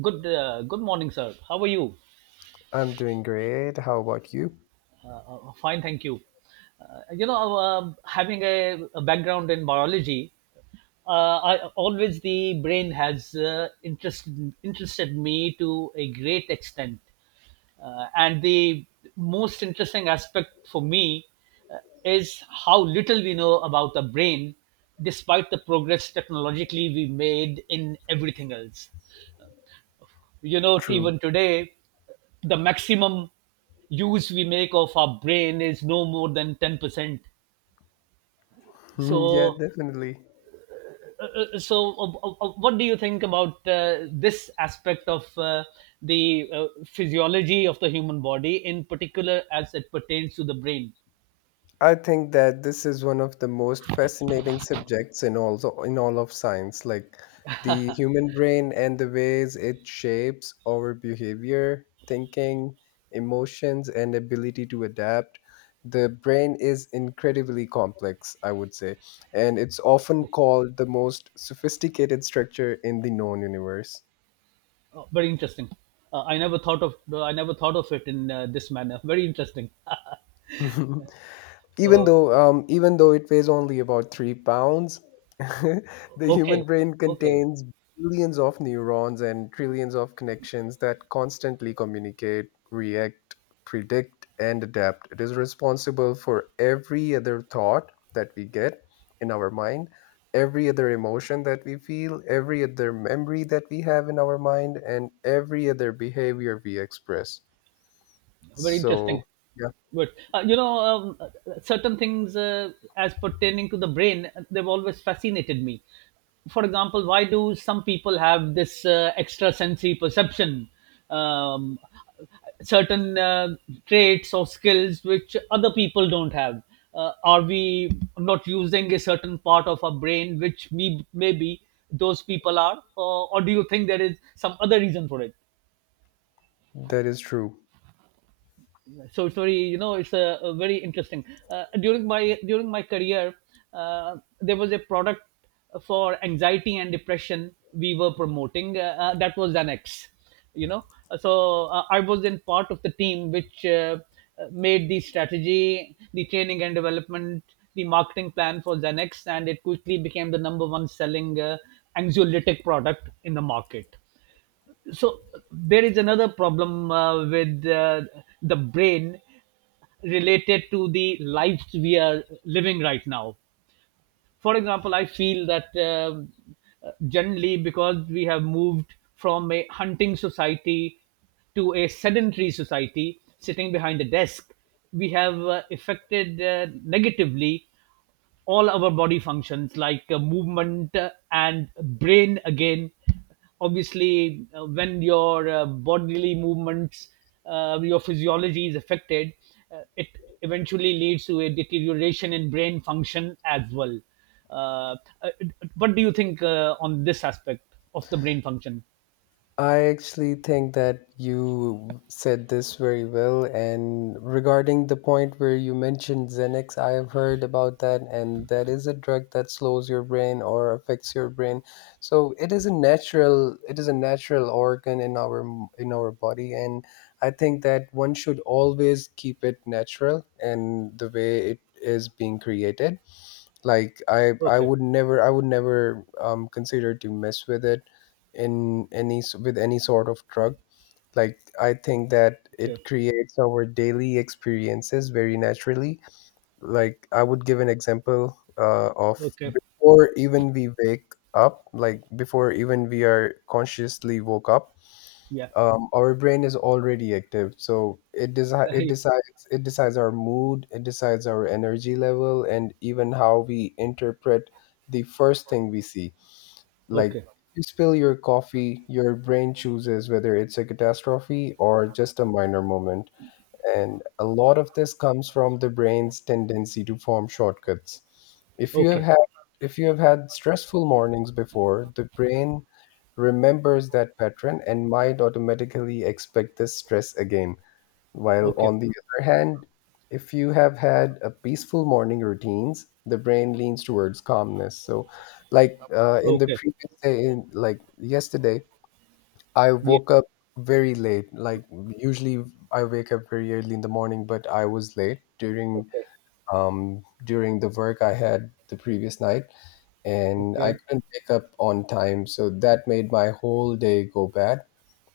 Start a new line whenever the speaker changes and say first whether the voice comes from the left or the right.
right: Good morning, sir. How are you?
left: I'm doing great. How about you?
right: Uh, Fine, thank you. Having a background in biology, always the brain has interested me to a great extent, and the most interesting aspect for me uh, is how little we know about the brain, despite the progress technologically we made in everything else. You know,
left: True.
right: even today the maximum use we make of our brain is no more than 10%.
left: Yeah,
right: so
left: definitely.
right: uh, uh, so uh, uh, uh, what do you think about this aspect of the physiology of the human body, in particular as it pertains to the brain?
left: I think that this is one of the most fascinating subjects in also in all of science, like the human brain and the ways it shapes our behavior, thinking, emotions, and ability to adapt. The brain is incredibly complex, I would say, and it's often called the most sophisticated structure in the known universe.
right: Oh, very interesting. uh, i never thought of I never thought of it in this manner. Very interesting.
left: even
right: So,
left: though um, even though it weighs only about 3 pounds, the
right: okay,
left: human brain
right: okay.
left: contains billions of neurons and trillions of connections that constantly communicate, react, predict, and adapt. It is responsible for every other thought that we get in our mind, every other emotion that we feel, every other memory that we have in our mind, and every other behavior we express.
right: Very interesting.
left: So, yeah,
right: But certain things as pertaining to the brain, they've always fascinated me. For example, why do some people have this extra perception, um, certain traits or skills which other people don't have? Are we not using a certain part of our brain which me maybe those people are, or do you think there is some other reason for it?
left: that is true.
right: So it's very, you know, it's a very interesting… During my career, there was a product for anxiety and depression we were promoting, that was Xanax, you know. So I was in part of the team which made the strategy, the training and development, the marketing plan for Xanax, and it quickly became the number one selling anxiolytic product in the market. So there is another problem with the brain related to the lives we are living right now. For example, I feel that generally, because we have moved from a hunting society to a sedentary society sitting behind a desk, we have affected negatively all our body functions like movement, and brain again. Obviously when your bodily movements, your physiology, is affected, it eventually leads to a deterioration in brain function as well. uh, uh, what do you think on this aspect of the brain function?
left: I actually think that you said this very well. And regarding the point where you mentioned Xanax, I have heard about that, and that is a drug that slows your brain or affects your brain. So it is a natural, it is a natural organ in our body, and I think that one should always keep it natural and the way it is being created. Like I
right: Okay,
left: would never, I would never consider to mess with it in any s- with any sort of drug. Like I think that it
right: okay,
left: creates our daily experiences very naturally. Like I would give an example of
right: okay,
left: before even we wake up, like before even we are consciously woke up.
right: yeah.
left: Our brain is already active, so it it
right: Yeah.
left: decides it decides our mood, it decides our energy level, and even how we interpret the first thing we see. Like if
right: Okay,
left: you spill your coffee, your brain chooses whether it's a catastrophe or just a minor moment, and a lot of this comes from the brain's tendency to form shortcuts. If you have
right: okay,
left: had if you have had stressful mornings before, the brain remembers that pattern and might automatically expect this stress again. While
right: okay,
left: on the other hand, if you have had a peaceful morning routines, the brain leans towards calmness. So, like in the
right: okay,
left: previous day, in, like yesterday, I
right: yeah,
left: woke up very late. Like usually I wake up very early in the morning, but I was late during
right: okay,
left: during the work I had the previous night, and I
right: okay.
left: couldn't wake up on time, so that made my whole day go bad.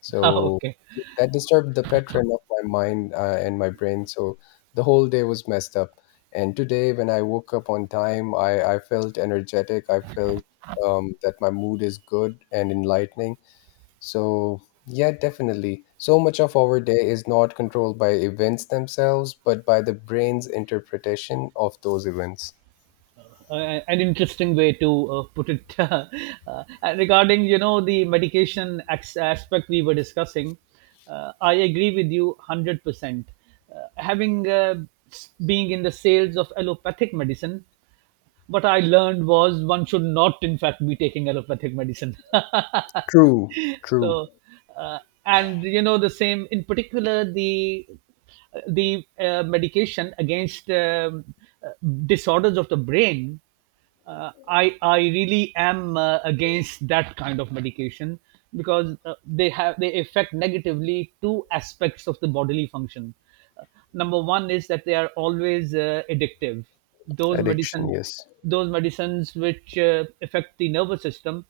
left: So
right: Okay.
left: yeah, that disturbed the pattern of my mind and my brain. So the whole day was messed up. And today, when I woke up on time, I felt energetic. I felt that my mood is good and enlightening. So, yeah, definitely. So much of our day is not controlled by events themselves, but by the brain's interpretation of those events.
right: An interesting way to put it. Regarding, you know, the medication aspect we were discussing, I agree with you 100%. Having being in the sales of allopathic medicine, what I learned was one should not, in fact, be taking allopathic medicine.
left: True, true.
right: So, uh, and you know, the same, in particular, the medication against uh, disorders of the brain, I really am against that kind of medication, because they affect negatively two aspects of the bodily function. Number one is that they are always addictive, those
left: Addiction,
right: medicines.
left: yes.
right: Those medicines which affect the nervous system,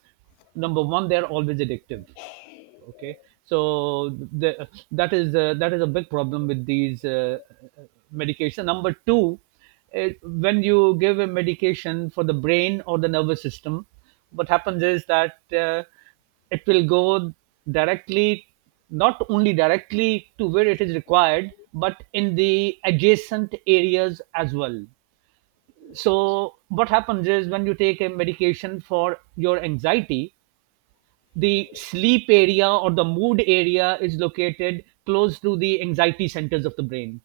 right: number one, they are always addictive. Okay. So that is a big problem with these medication. Number 2, when you give a medication for the brain or the nervous system, what happens is that it will go directly, not only directly to where it is required, but in the adjacent areas as well. So what happens is, when you take a medication for your anxiety, the sleep area or the mood area is located close to the anxiety centers of the brain.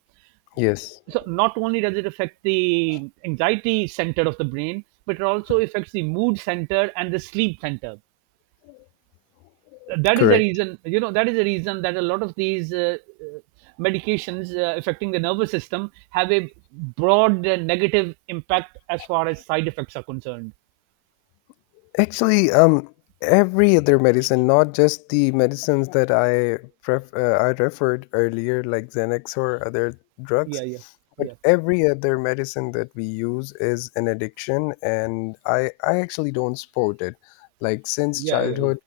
left: Yes,
right: So, not only does it affect the anxiety center of the brain, but it also affects the mood center and the sleep center. That is the
left: correct.
right: reason, you know, that is the reason that a lot of these medications affecting the nervous system have a broad negative impact as far as side effects are concerned.
left: Actually, every other medicine, not just the medicines that I referred earlier, like Xanax or other drugs,
right: Yeah, yeah,
left: but
right: yeah,
left: every other medicine that we use is an addiction, and I actually don't support it. Like
right: yeah, yeah, yeah.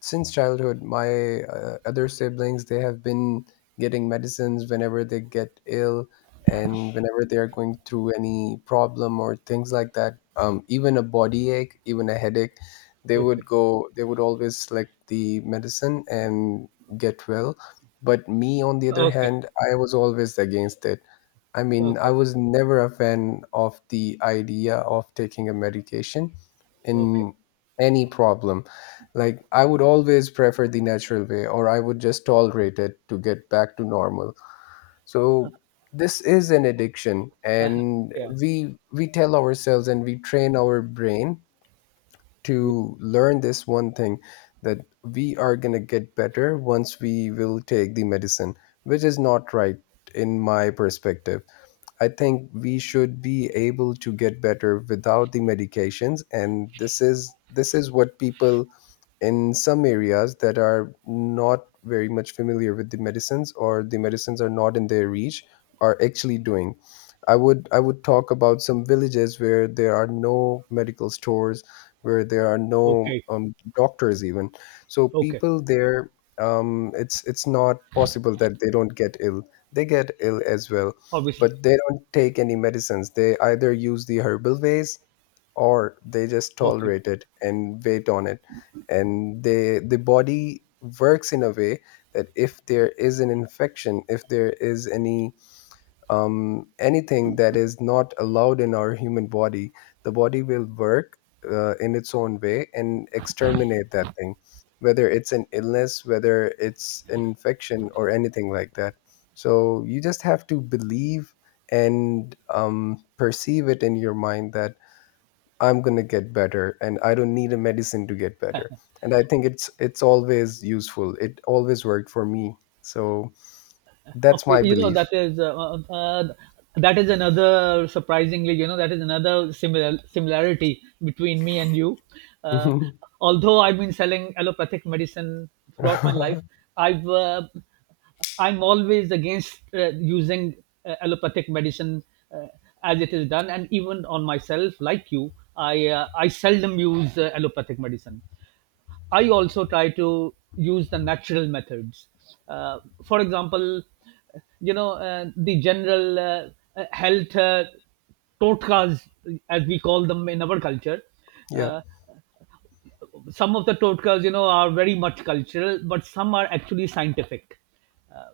left: since childhood, my other siblings, they have been getting medicines whenever they get ill, and whenever they are going through any problem or things like that, even a body ache, even a headache,
right: Okay,
left: they would always select the medicine and get well. But me on the other
right: okay,
left: hand, I was always against it. I mean, I
right: okay,
left: was never a fan of the idea of taking a medication
right: okay.
left: in any problem. Like I would always prefer the natural way, or I would just tolerate it to get back to normal. So this is an addiction, and
right: Yeah.
left: we tell ourselves and we train our brain
right: Yeah.
left: to learn this one thing, that we are going to get better once we will take the medicine, which is not right in my perspective. I think we should be able to get better without the medications, and this is what people in some areas that are not very much familiar with the medicines, or the medicines are not in their reach, are actually doing. I would talk about some villages where there are no medical stores, where there are no
right: Okay.
left: doctors even. So
right: Okay.
left: people there, it's not possible that they don't get ill. They get ill as well,
right: Obviously.
left: but they don't take any medicines. They either use the herbal ways or they just
right: Okay.
left: tolerate it and wait on it. And they, the body works in a way that if there is an infection, if there is any anything that is not allowed in our human body, the body will work in its own way and exterminate that thing, whether it's an illness, whether it's an infection, or anything like that. So you just have to believe and perceive it in your mind that I'm gonna get better, and I don't need a medicine to get better. And I think it's always useful. It always worked for me. So that's
right: Okay.
left: my
right: You know,
left: belief.
right: that is another, surprisingly, you know, that is another similarity between me and you. Uh, Although I've been selling allopathic medicine throughout my life, I've, uh, I'm always against using allopathic medicine uh, as it is done, and even on myself, like you, I seldom use allopathic medicine. I also try to use the natural methods. Uh, for example, you know, the general health totkas, as we call them in our culture.
left: Yeah.
right: Uh, some of the totkas, you know, are very much cultural, but some are actually scientific. uh,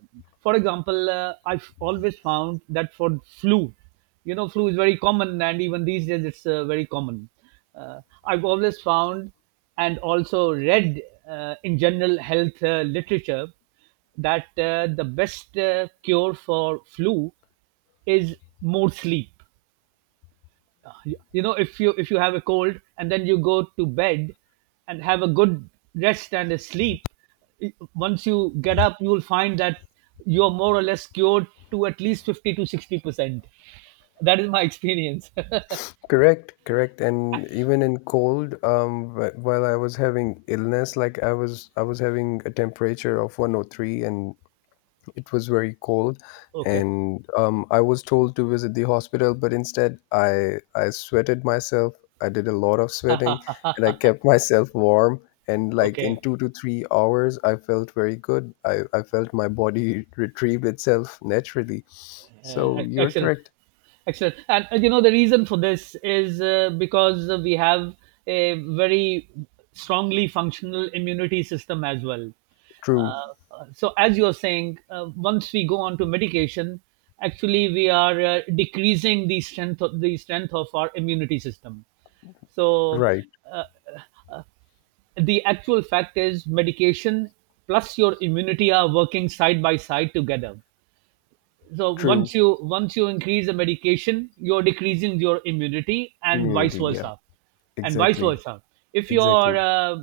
right: for example, I've always found that for flu, you know, flu is very common, and even these days it's very common. uh, I've always found, and also read in general health literature, that the best cure for flu is more sleep. You know, if you, if you have a cold and then you go to bed and have a good rest and a sleep, once you get up you will find that you're more or less cured to at least 50 to 60 percent. That is my experience.
left: Correct, correct. And even in cold, while I was having illness, like I was having a temperature of 103, and it was very cold.
right: Okay,
left: And I was told to visit the hospital, but instead I sweated myself. I did a lot of sweating and I kept myself warm. And like in
right: okay.
left: 2 to 3 hours, I felt very good. I felt my body retrieve itself naturally.
right: uh,
left: So you're
right: excellent
left: correct.
right: Excellent. And you know, the reason for this is because we have a very strongly functional immunity system as well. Uh,
left: True.
right: so, as you're saying, once we go on to medication, actually we are decreasing the strength of our immunity system. So,
left: Right.
right: the actual fact is, medication plus your immunity are working side by side together. So once
left: True.
right: you, once you increase the medication you're decreasing your immunity, and vice
left: Immunity. Yeah.
right: versa. And vice
left: Exactly,
right: versa, if you're
left: exactly.
right: uh,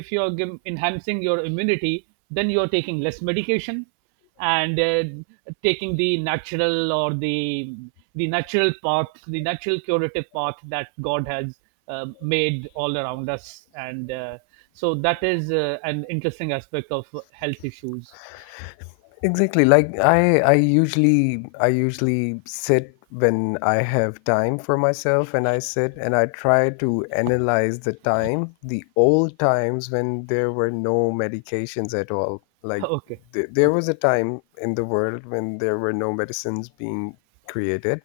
right: if you're gim- enhancing your immunity, then you're taking less medication, and taking the natural, or the natural path, the natural curative path that God has made all around us. And So that is an interesting aspect of health issues.
left: Exactly. Like I usually, I usually sit when I have time for myself, and I sit and I try to analyze the time, the old times when there were no medications at all. Like
right: Okay,
left: there
right: okay,
left: was a time in the world when there were no medicines being created,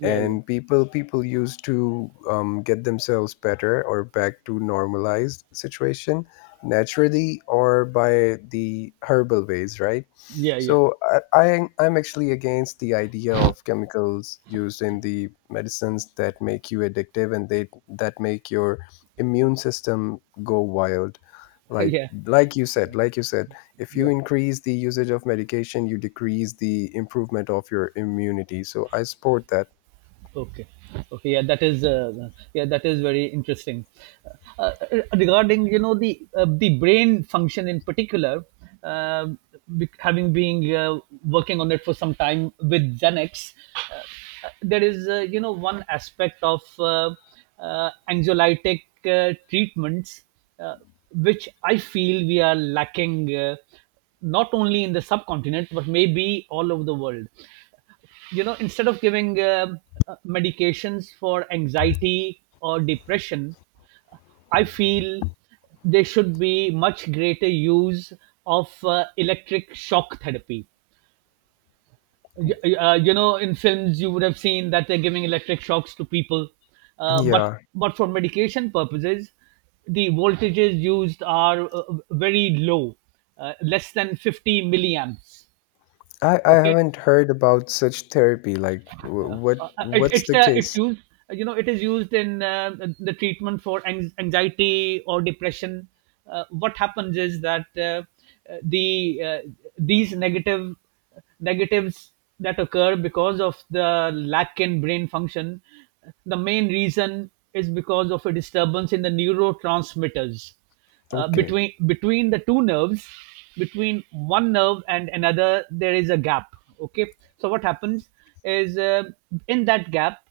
right: yeah, yeah,
left: and people used to get themselves better or back to normalized situation naturally or by the herbal ways, right?
right: yeah, yeah.
left: So I'm actually against the idea of chemicals used in the medicines that make you addictive, and they that make your immune system go wild. Like,
right: Yeah,
left: like you said, if you
right: yeah,
left: increase the usage of medication, you decrease the improvement of your immunity. So I support that.
right: okay, okay, yeah, that is yeah, that is very interesting. uh, uh, Regarding, you know, the brain function, in particular, um, having been working on it for some time with Xanax, there is you know, one aspect of anxiolytic treatments, uh, which I feel we are lacking not only in the subcontinent but maybe all over the world. You know, instead of giving medications for anxiety or depression, I feel there should be much greater use of electric shock therapy. You know, in films you would have seen that they're giving electric shocks to people, uh, but
left: Yeah,
right: but for medication purposes the voltages used are very low, less than 50 milliamps.
left: I
right: Okay.
left: haven't heard about such therapy. Like what's the
right: It's it's
left: case?
right: used you know, it is used in the treatment for anxiety or depression. What happens is that uh, the uh, these negatives that occur because of the lack in brain function, the main reason is because of a disturbance in the neurotransmitters
left: Okay,
right: between the two nerves. Between one nerve and another there is a gap, okay. So what happens is in that gap,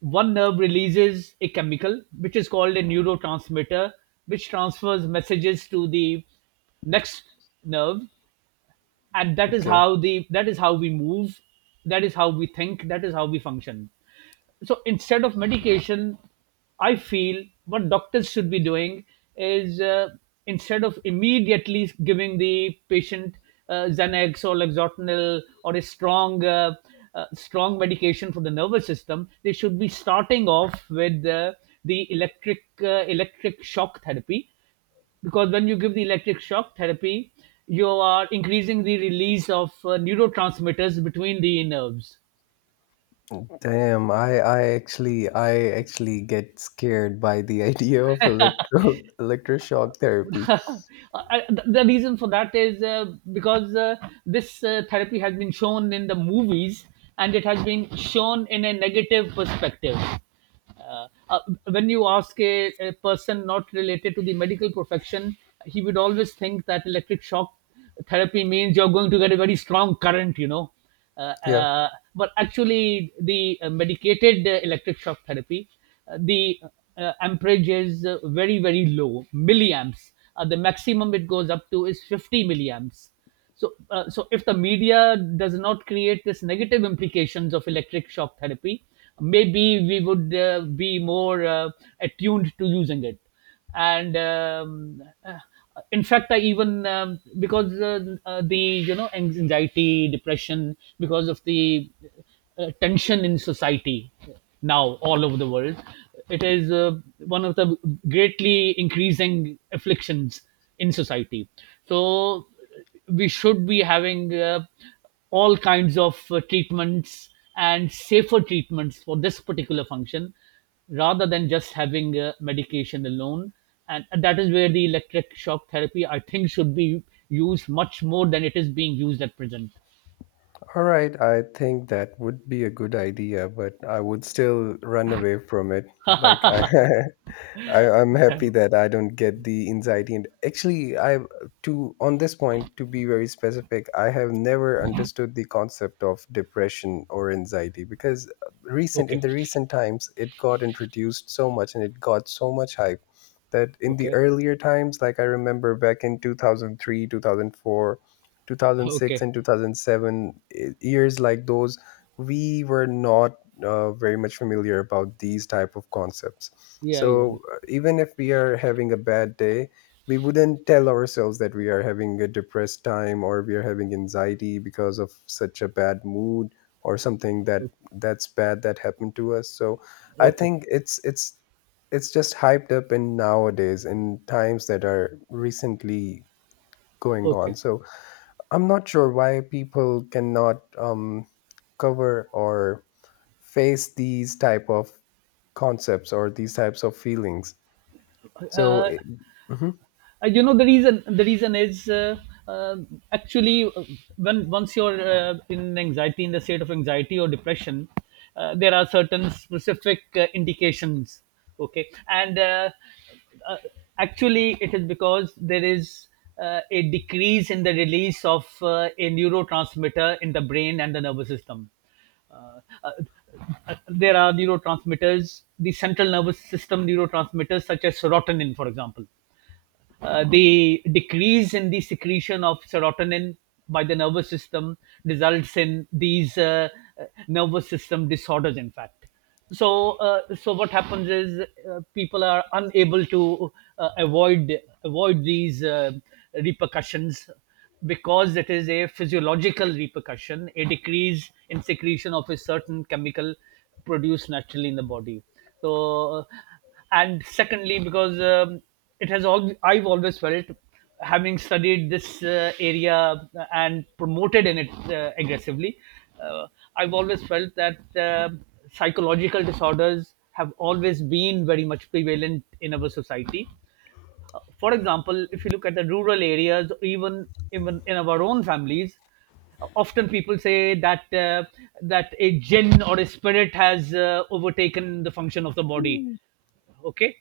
right: one nerve releases a chemical which is called a neurotransmitter, which transfers messages to the next nerve. And that is
left: okay.
right: how the that is how we move, that is how we think, that is how we function. So instead of medication, I feel what doctors should be doing is instead of immediately giving the patient Xanax or Lexotinil or a strong strong medication for the nervous system, they should be starting off with the electric, electric shock therapy. Because when you give the electric shock therapy, you are increasing the release of neurotransmitters between the nerves.
left: Damn, I actually, I actually get scared by the idea of electro electroshock therapy.
right: The reason for that is because this therapy has been shown in the movies, and it has been shown in a negative perspective. Uh, uh, when you ask a person not related to the medical profession, he would always think that electric shock therapy means you're going to get a very strong current, you know. uh,
left: Yeah.
right: uh, but actually the medicated electric shock therapy, the amperage is very very low milliamps. The maximum it goes up to is 50 milliamps. So if the media does not create this negative implications of electric shock therapy, maybe we would be more attuned to using it. And In fact, I even because the you know, anxiety, depression, because of the tension in society now all over the world, it is one of the greatly increasing afflictions in society. So we should be having all kinds of treatments and safer treatments for this particular function, rather than just having medication alone. And that is where the electric shock therapy, I think, should be used much more than it is being used at present.
left: All right, I think that would be a good idea, but I would still run away from it. Like I, I'm happy that I don't get the anxiety. And actually, I, to on this point, to be very specific, I have never understood the concept of depression or anxiety because recent, in
right: Okay.
left: the recent times it got introduced so much and it got so much hype, that in the
right: Okay.
left: earlier times, like I remember back in 2003, 2004, 2006,
right: Okay.
left: and 2007, years like those, we were not very much familiar about these type of concepts.
right: Yeah, yeah.
left: So even if we are having a bad day, we wouldn't tell ourselves that we are having a depressed time, or we are having anxiety because of such a bad mood or something that
right: Okay.
left: that's bad that happened to us. So I
right: Okay.
left: think it's just hyped up in nowadays in times that are recently going on.
right: Okay.
left: So I'm not sure why people cannot cover or face these type of concepts or these types of feelings. So
right: uh,
left: it, mhm,
right: You know the reason. The reason is uh, actually, when once you're in anxiety, in the state of anxiety or depression, there are certain specific indications. Okay. And uh, uh, actually, it is because there is a decrease in the release of a neurotransmitter in the brain and the nervous system. Uh, uh, there are neurotransmitters, the central nervous system neurotransmitters such as serotonin, for example. The decrease in the secretion of serotonin by the nervous system results in these nervous system disorders, in fact. So what happens is, people are unable to avoid these repercussions, because it is a physiological repercussion, a decrease in secretion of a certain chemical produced naturally in the body. So, and secondly, because it has all I've always felt, having studied this area and promoted in it aggressively, uh, I've always felt that uh, psychological disorders have always been very much prevalent in our society. For example, if you look at the rural areas, even in our own families, often people say that that a jinn or a spirit has overtaken the function of the body.
left: Mm.
right: Okay.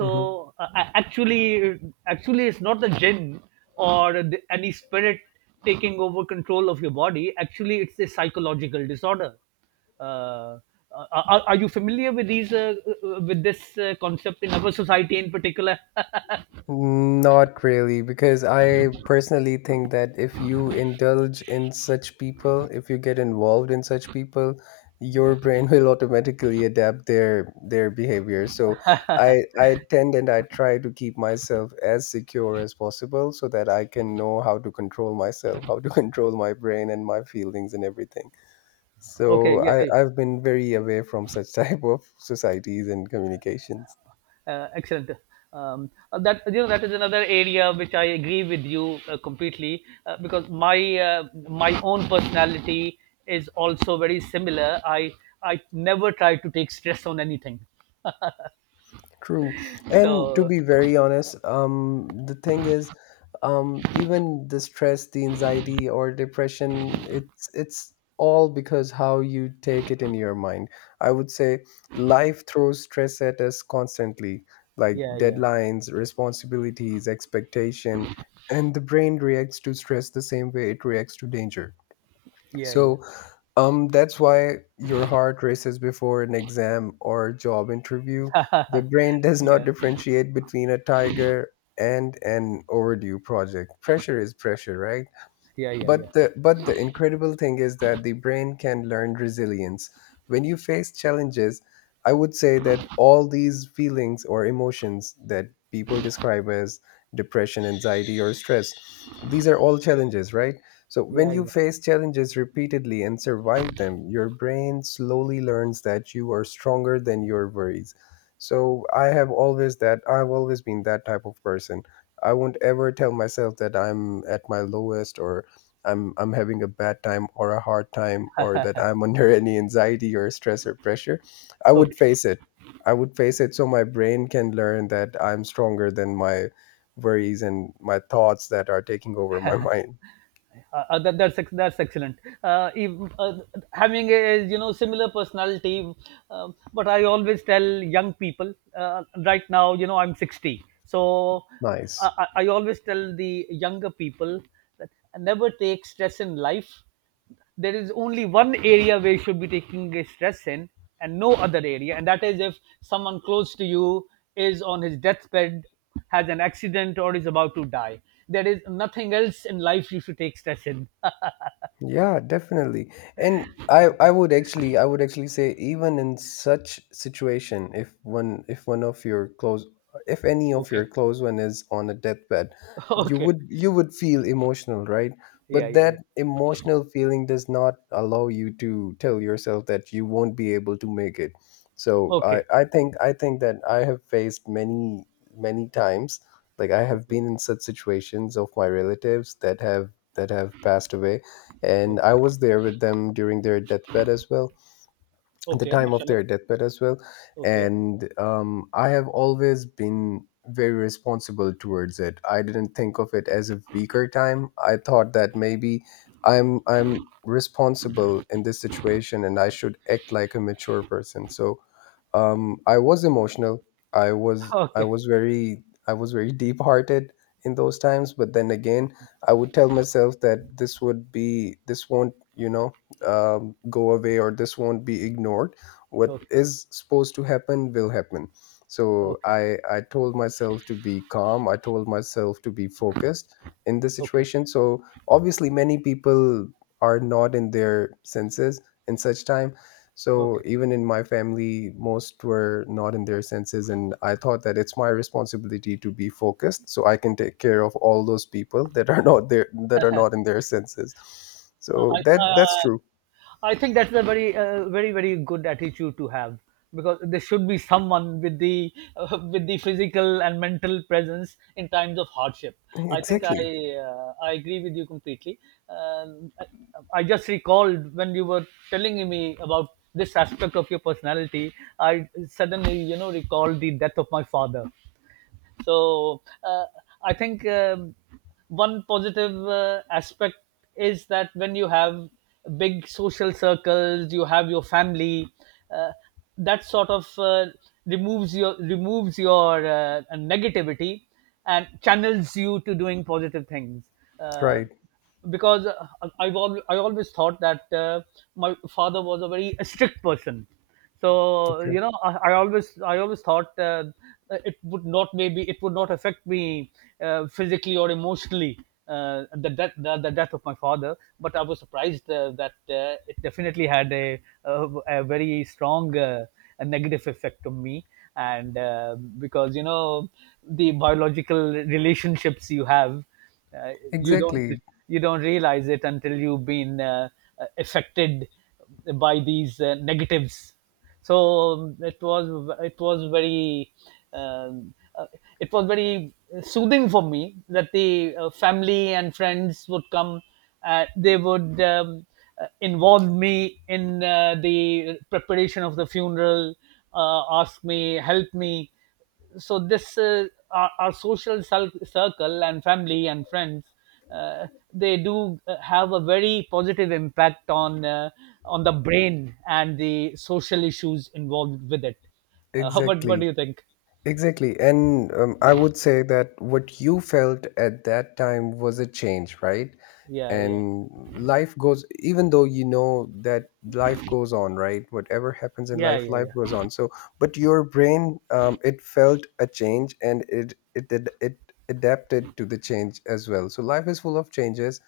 left: Mhm.
right: actually, actually it's not the jinn or the any spirit taking over control of your body. Actually, it's a psychological disorder. uh, are you familiar with these with this concept in our society in particular?
left: Not really, because I personally think that if you indulge in such people, if you get involved in such people, your brain will automatically adapt their behavior. So i tend and I try to keep myself as secure as possible, so that I can know how to control myself, how to control my brain and my feelings and everything. So
right: Okay. Yeah, hey.
left: I've been very away from such type of societies and communications.
right: Excellent. That, you know, that is another area which I agree with you completely, because my my own personality is also very similar. I never try to take stress on anything.
left: True. And to
right: So
left: be very honest, the thing is, even the stress, the anxiety or depression, it's all because how you take it in your mind. I would say life throws stress at us constantly, like
right: yeah, yeah,
left: deadlines, responsibilities, expectation, and the brain reacts to stress the same way it reacts to danger.
right: yeah, yeah,
left: So that's why your heart races before an exam or job interview. The brain does not
right: yeah, yeah,
left: differentiate between a tiger and an overdue project. Pressure is pressure, right?
right: yeah, yeah,
left: But the, but the incredible thing is that the brain can learn resilience. When you face challenges, I would say that all these feelings or emotions that people describe as depression, anxiety, or stress, these are all challenges, right? So when
right: yeah,
left: you
right: yeah.
left: face challenges repeatedly and survive them, your brain slowly learns that you are stronger than your worries. I've always been that type of person. I won't ever tell myself that I'm at my lowest or I'm having a bad time or a hard time or that I'm under any anxiety or stress or pressure. I would
right: Okay.
left: face it. I would face it so my brain can learn that I'm stronger than my worries and my thoughts that are taking over my mind.
right: That's that's excellent. If, Having a, you know, similar personality, but I always tell young people right now, you know, I'm 60, so
left: Nice.
right: I always tell the younger people that never take stress in life. There is only one area where you should be taking a stress in, and no other area, and that is if someone close to you is on his deathbed, has an accident, or is about to die. There is nothing else in life you should take stress in.
left: Yeah, definitely. And I would actually say even in such situation if one of your close if any of your
right: Okay.
left: close one is on a deathbed,
right: Okay.
left: you would feel emotional, right?
right: Yeah,
left: But
right: yeah,
left: that
right: yeah.
left: emotional feeling does not allow you to tell yourself that you won't be able to make it. So
right: Okay.
left: I think that I have faced many many times, like I have
right: Okay.
left: been in such situations of my relatives that have passed away, and I
right: Okay.
left: was there with them during their deathbed as well, the
right: Okay,
left: time of
right: mashallah.
left: their deathbed as well.
right: Okay.
left: And I have always been very responsible towards it. I didn't think of it as a weaker time. I thought that maybe I'm responsible in this situation and I should act like a mature person. So I was emotional.
right: Okay.
left: I was very deep hearted in those times, but then again I would tell myself that this would be this won't go away, or this won't be ignored. What
right: Okay.
left: is supposed to happen will happen. So
right: Okay.
left: I told myself to be calm, I told myself to be focused in this
right: Okay.
left: situation. So obviously many people are not in their senses in such time. So
right: Okay.
left: even in my family, most were not in their senses, and I thought that it's my responsibility to be focused, so I can take care of all those people that are not there, that are not in their senses. So that that's true.
right: I think that's a very, very good attitude to have, because there should be someone with the with the physical and mental presence in times of hardship. I think
left: Exactly.
right: I agree with you completely. Um, I, I just recalled, when you were telling me about this aspect of your personality, I suddenly, you know, recalled the death of my father. so uh, I think one positive aspect is that when you have big social circles, you have your family. Uh, that sort of removes your negativity and channels you to doing positive things. Uh,
left: Right.
right: because uh, I always thought that my father was a very strict person, so
left: Okay.
right: you know, I always thought it would not, maybe it would not, affect me physically or emotionally, the death of my father, but I was surprised that it definitely had a, a very strong a negative effect on me. And because, you know, the biological relationships you have, uh, you don't,
left: Exactly.
right: you don't realize it until you've been affected by these negatives. So it was, um, uh, it was very soothing for me that the family and friends would come. They would involve me in the preparation of the funeral, ask me, help me. So this our social circle and family and friends uh, they do have a very positive impact on the brain and the social issues involved with it. What do
left: Exactly.
right: you think?
left: Exactly. And I would say that what you felt at that time was a change, right?
right: Yeah, yeah,
left: And life goes, even though you know that life goes on, right? Whatever happens in
right: yeah,
left: life,
right: yeah,
left: life goes
right: yeah,
left: on. So, but your brain, it felt a change and it adapted to the change as well. So, life is full of changes,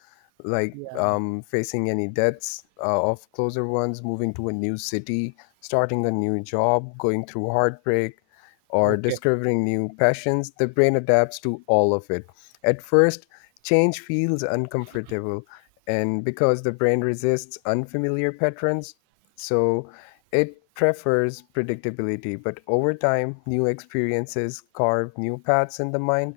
left: like
right: yeah.
left: facing any deaths of closer ones, moving to a new city, starting a new job, going through heartbreak or
right: Okay.
left: discovering new passions. The brain adapts to all of it. At first, change feels uncomfortable, and because the brain resists unfamiliar patterns, so it prefers predictability. But over time, new experiences carve new paths in the mind.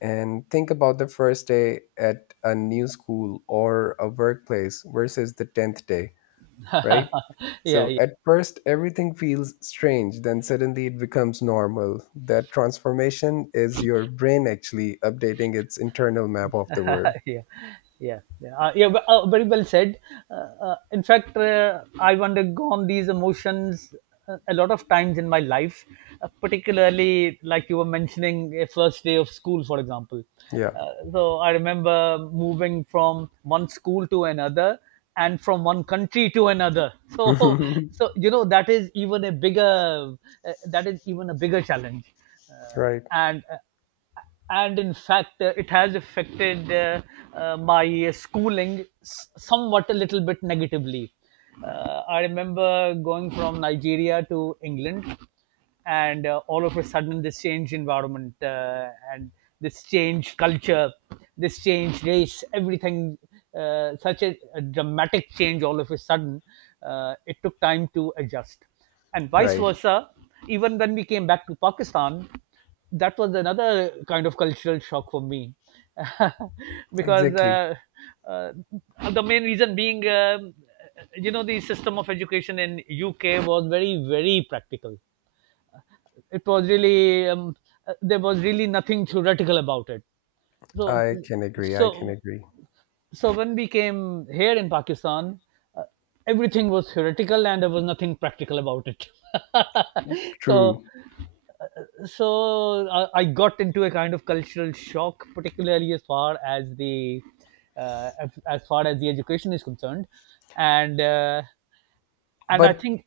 left: And think about the first day at a new school or a workplace versus the 10th day, right?
right: Yeah,
left: So
right: yeah.
left: at first, everything feels strange, then suddenly it becomes normal. That transformation is your brain actually updating its internal map of the world.
right: Yeah, yeah, yeah, yeah, but, very well said. In fact, I've undergone these emotions a lot of times in my life, particularly like you were mentioning, a first day of school, for example.
left: Yeah.
right: So I remember moving from one school to another, and from one country to another. So, so you know, that is even a bigger that is even a bigger challenge, uh,
left: Right.
right: and. Uh, and in fact, it has affected my schooling somewhat a little bit negatively. I remember going from Nigeria to England, and all of a sudden, this changed environment, and this changed culture, this changed race, everything. Such a dramatic change all of a sudden, it took time to adjust, and vice
left: Right.
right: versa. Even when we came back to Pakistan, that was another kind of cultural shock for me, because
left: Exactly.
right: uh, the main reason being, you know, the system of education in UK was very very practical. It was really there was really nothing theoretical about it. So,
left: I can agree. I can
right: so,
left: agree.
right: so when we came here in Pakistan, uh, everything was theoretical and there was nothing practical about it. So,
left: True.
right: so I got into a kind of cultural shock, particularly as far as the as far as the education is concerned. And uh, and I
left: But
right: think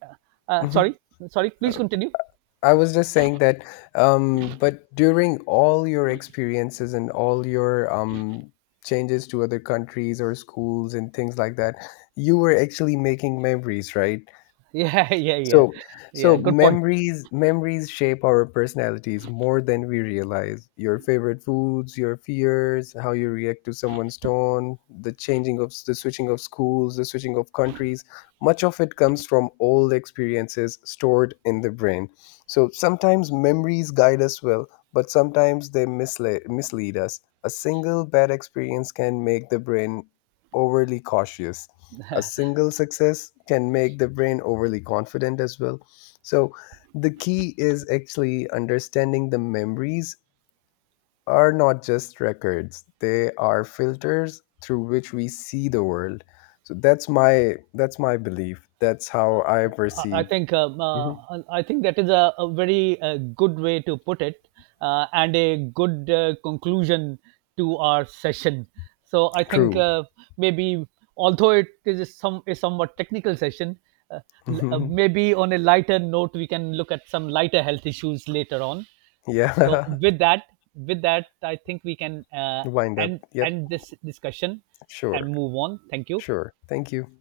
left: mhm.
right: sorry, sorry,
left: Uh,
right: please continue.
left: I was just saying that, but during all your experiences and all your changes to other countries or schools and things like that, you were actually making memories, right?
right: Yeah, yeah, yeah,
left: So,
right: yeah,
left: so
right: good point.
left: memories shape our personalities more than we realize. Your favorite foods, your fears, how you react to someone's tone, the changing of the switching of schools, the switching of countries, much of it comes from old experiences stored in the brain. So sometimes memories guide us well, but sometimes they mislead us. A single bad experience can make the brain overly cautious. A single success can make the brain overly confident as well. So, the key is actually understanding the memories are not just records, they are filters through which we see the world. So that's my belief. That's how I
right: I I
left: perceive.
right: think um, uh,
left: Mhm.
right: I think that is a very good way to put it, and a good conclusion to our session. So I think
left: True.
right: maybe, although it is somewhat technical session, uh, maybe on a lighter note we can look at some lighter health issues later on. So
left: Yeah.
right: with that, I think we can
left: Wind up. Yep.
right: end this discussion and
left: Sure.
right: move on. Thank you.
left: Sure. Thank you.